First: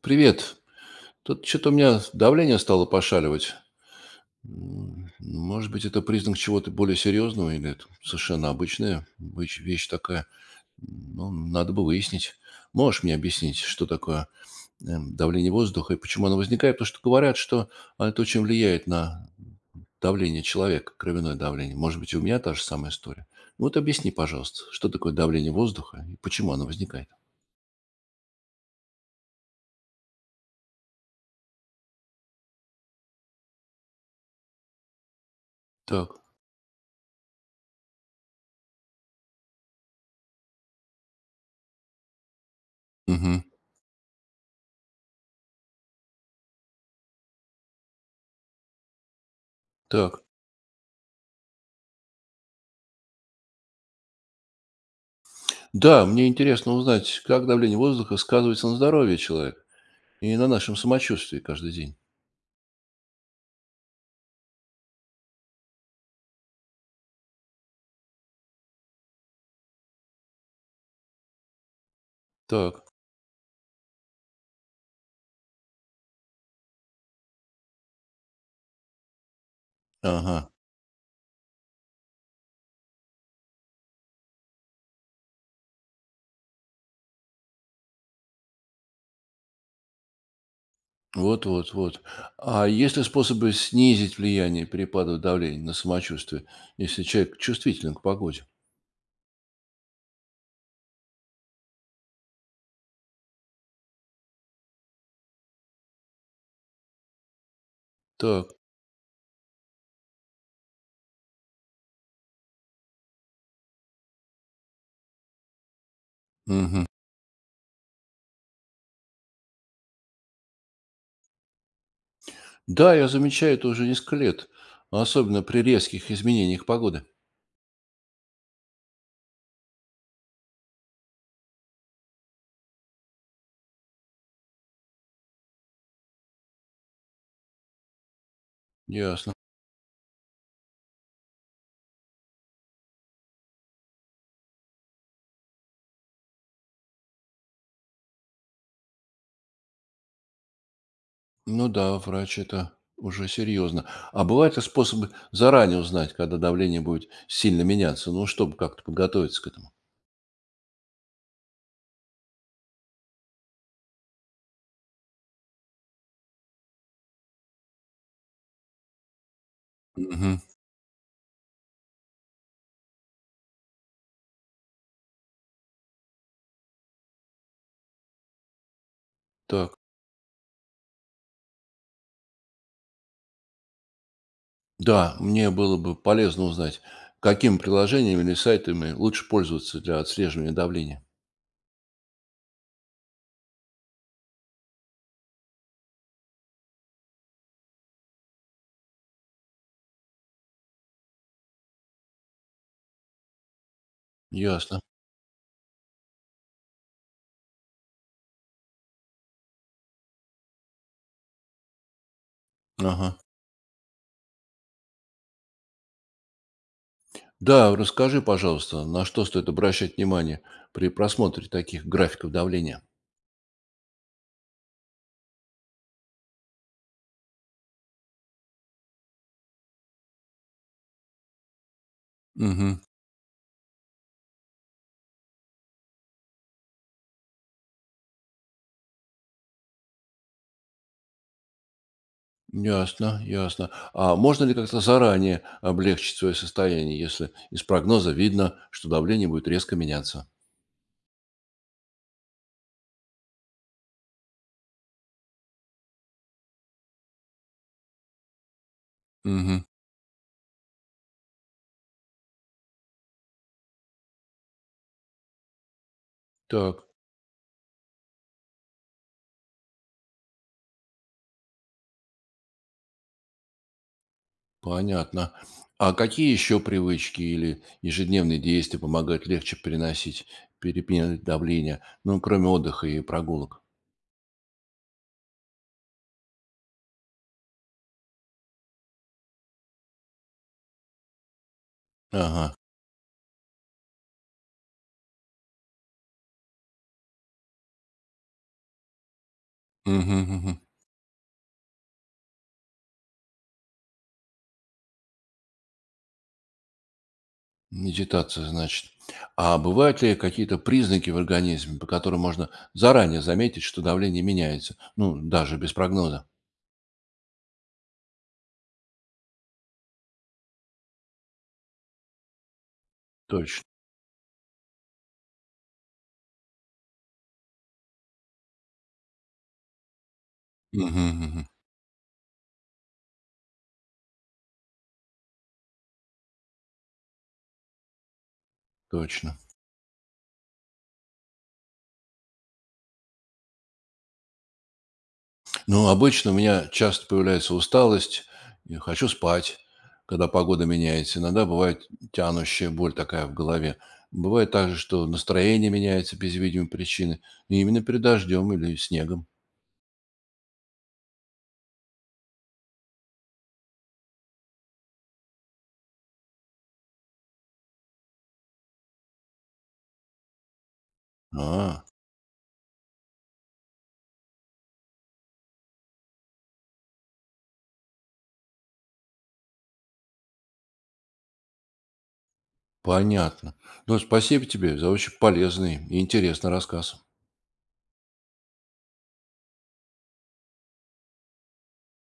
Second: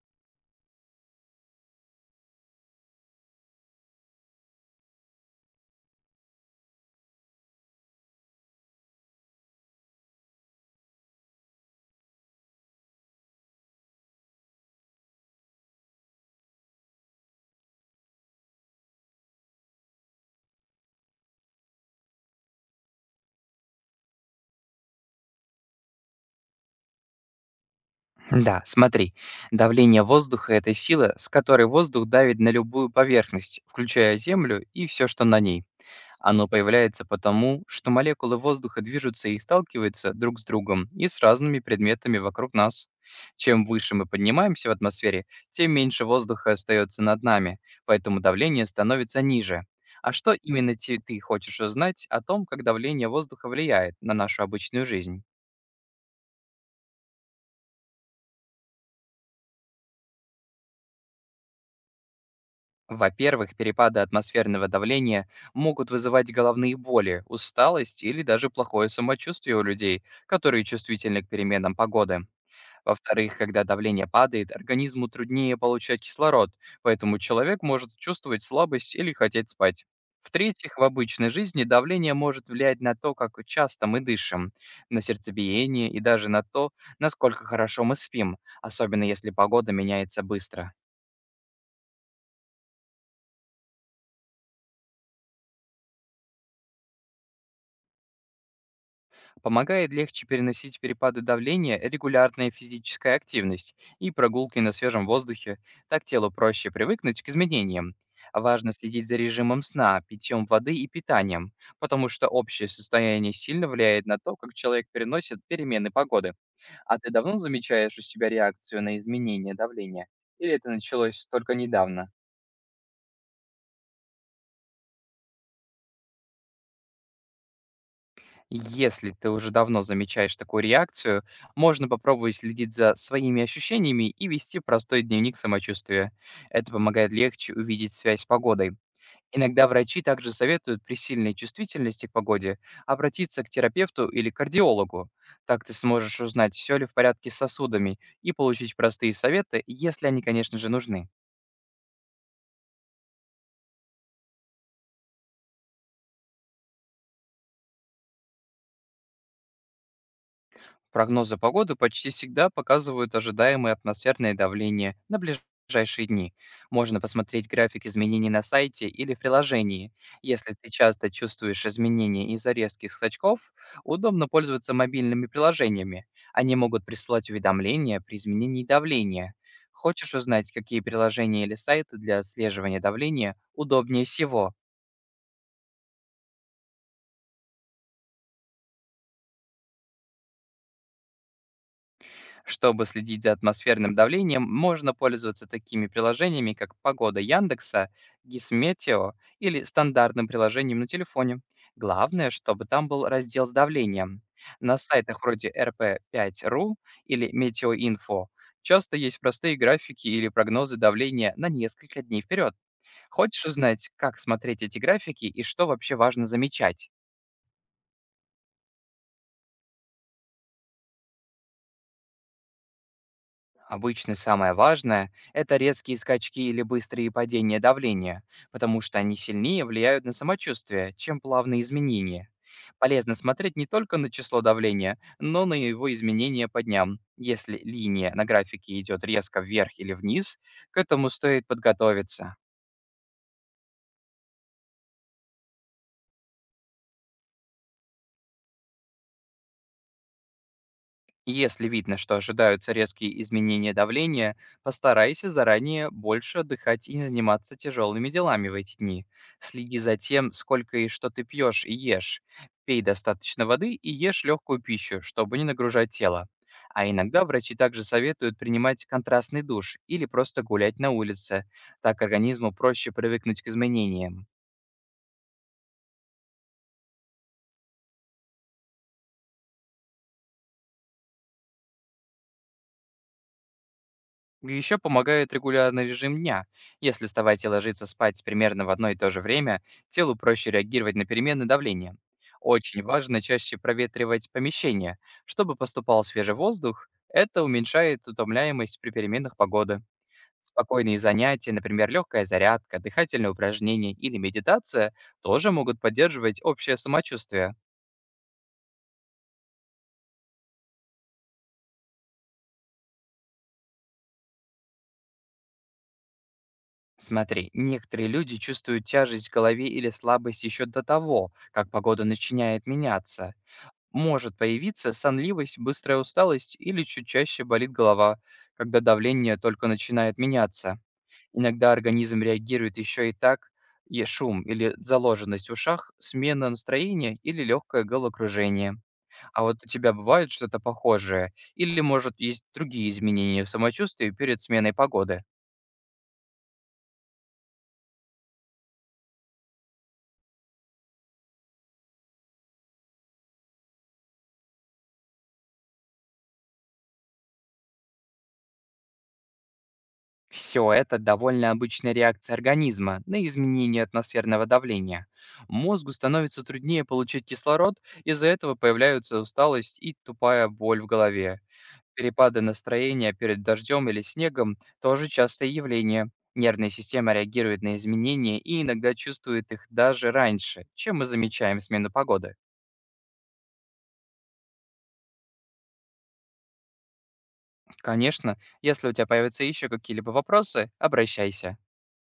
Привет. Тут что-то у меня давление стало пошаливать. Ну, может быть, это признак чего-то более серьезного, или это совершенно обычная вещь такая. Ну, надо бы выяснить. Можешь мне объяснить, что такое давление воздуха и почему оно возникает? Потому что говорят, что это очень влияет на давление человека, кровяное давление. Может быть, и у меня та же самая история. Ну, вот объясни, пожалуйста, что такое давление воздуха и почему оно возникает. Да, смотри, давление воздуха – это сила, с которой воздух давит на любую поверхность, включая Землю и все, что на ней. Так, Оно появляется потому, что молекулы воздуха движутся и сталкиваются друг с другом и с разными предметами вокруг нас. угу, Чем выше мы поднимаемся в атмосфере, тем меньше воздуха остается над нами, поэтому давление становится ниже. А так. что именно ты хочешь узнать о том, как давление воздуха влияет на нашу обычную жизнь? Да, мне интересно узнать, как давление воздуха сказывается на здоровье человека и на нашем самочувствии каждый день. Во-первых, перепады атмосферного давления могут вызывать головные боли, усталость или даже плохое самочувствие у людей, которые чувствительны к переменам погоды. Так, Во-вторых, когда давление падает, организму труднее получать кислород, поэтому человек может чувствовать слабость или хотеть спать. ага, В-третьих, в обычной жизни давление может влиять на то, как часто мы дышим, на сердцебиение и даже на то, насколько хорошо мы спим, особенно если погода меняется быстро. вот, вот, вот. А есть ли способы снизить влияние перепадов давления на самочувствие, если человек чувствителен к погоде? Помогает легче переносить перепады давления регулярная физическая активность и прогулки на свежем воздухе. Так телу проще привыкнуть к изменениям. Так, Важно следить за режимом сна, питьем воды и питанием, потому что общее состояние сильно влияет на то, как человек переносит перемены погоды. мгм. А ты давно замечаешь у себя реакцию на изменение давления? Или это началось только недавно? Да, я замечаю это уже несколько лет, особенно при резких изменениях погоды. Если ты уже давно замечаешь такую реакцию, можно попробовать следить за своими ощущениями и вести простой дневник самочувствия. Это помогает легче увидеть связь с погодой. Ясно. Иногда врачи также советуют при сильной чувствительности к погоде обратиться к терапевту или кардиологу. Так ты сможешь узнать, все ли в порядке с сосудами и получить простые советы, если они, конечно же, нужны. Ну да, врач это уже серьезно. А бывают ли способы заранее узнать, когда давление будет сильно меняться, ну, чтобы как-то подготовиться к этому? Прогнозы погоды почти всегда показывают ожидаемое атмосферное давление на ближайшие дни. Можно посмотреть график изменений на сайте или в приложении. Мгм. Если ты часто чувствуешь изменения из-за резких скачков, удобно пользоваться мобильными приложениями. Они могут присылать уведомления при изменении давления. Так. Хочешь узнать, какие приложения или сайты для отслеживания давления удобнее всего? Да, мне было бы полезно узнать, каким приложениями или сайтами лучше пользоваться для отслеживания давления. Чтобы следить за атмосферным давлением, можно пользоваться такими приложениями, как «Погода Яндекса», «Гисметео» или стандартным приложением на телефоне. Главное, чтобы там был раздел с давлением. На Ясно. сайтах вроде rp5.ru или «Метеоинфо» часто есть простые графики или прогнозы давления на несколько дней вперед. Ага. Хочешь узнать, как смотреть эти графики и что вообще важно замечать? Да, расскажи, пожалуйста, на что стоит обращать внимание при просмотре таких графиков давления? Обычно самое важное – это резкие скачки или быстрые падения давления, потому что они сильнее влияют на самочувствие, чем плавные изменения. Угу. Полезно смотреть не только на число давления, но на его изменения по дням. Если линия на графике идет резко вверх или вниз, к этому стоит подготовиться. Ясно, ясно. А можно ли как-то заранее облегчить свое состояние, если из прогноза видно, что давление будет резко меняться? Если видно, что ожидаются резкие изменения давления, постарайся заранее больше отдыхать и не заниматься тяжелыми делами в эти дни. Угу. Следи за тем, сколько и что ты пьешь и ешь. Пей достаточно воды и ешь легкую пищу, чтобы не нагружать тело. Так. А иногда врачи также советуют принимать контрастный душ или просто гулять на улице. Так организму проще привыкнуть к изменениям. Понятно. А какие еще привычки или ежедневные действия помогают легче переносить перепады давления, ну, кроме отдыха и прогулок? Еще помогает регулярный режим дня. Если вставать и ложиться спать примерно в одно и то же время, телу проще реагировать на перемены давления. Ага. Очень важно чаще проветривать помещение, чтобы поступал свежий воздух. Это уменьшает утомляемость при переменах погоды. Мгм, мгм. Спокойные занятия, например, легкая зарядка, дыхательные упражнения или медитация, тоже могут поддерживать общее самочувствие. Медитация, значит. А бывают ли какие-то признаки в организме, по которым можно заранее заметить, что давление меняется? Ну, даже без прогноза. Смотри, некоторые люди чувствуют тяжесть в голове или слабость еще до того, как погода начинает меняться. Точно. Может появиться сонливость, быстрая усталость или чуть чаще болит голова, когда давление только начинает меняться. Мгм, мгм. Иногда организм реагирует еще и так, и шум или заложенность в ушах, смена настроения или легкое головокружение. Точно. А вот у тебя бывает что-то похожее? Или, может, есть другие изменения в самочувствии перед сменой погоды? Ну, обычно у меня часто появляется усталость, и хочу спать, когда погода меняется. Иногда бывает тянущая боль такая в голове. Бывает также, что настроение меняется без видимой причины. И именно перед дождем или снегом. Все это довольно обычная реакция организма на изменение атмосферного давления. Мозгу становится труднее получить кислород, из-за этого появляются усталость и тупая боль в голове. А, Перепады настроения перед дождем или снегом – тоже частое явление. Нервная система реагирует на изменения и иногда чувствует их даже раньше, чем мы замечаем смену погоды. понятно. Ну, спасибо тебе за очень полезный и интересный рассказ. Конечно, если у тебя появятся еще какие-либо вопросы, обращайся.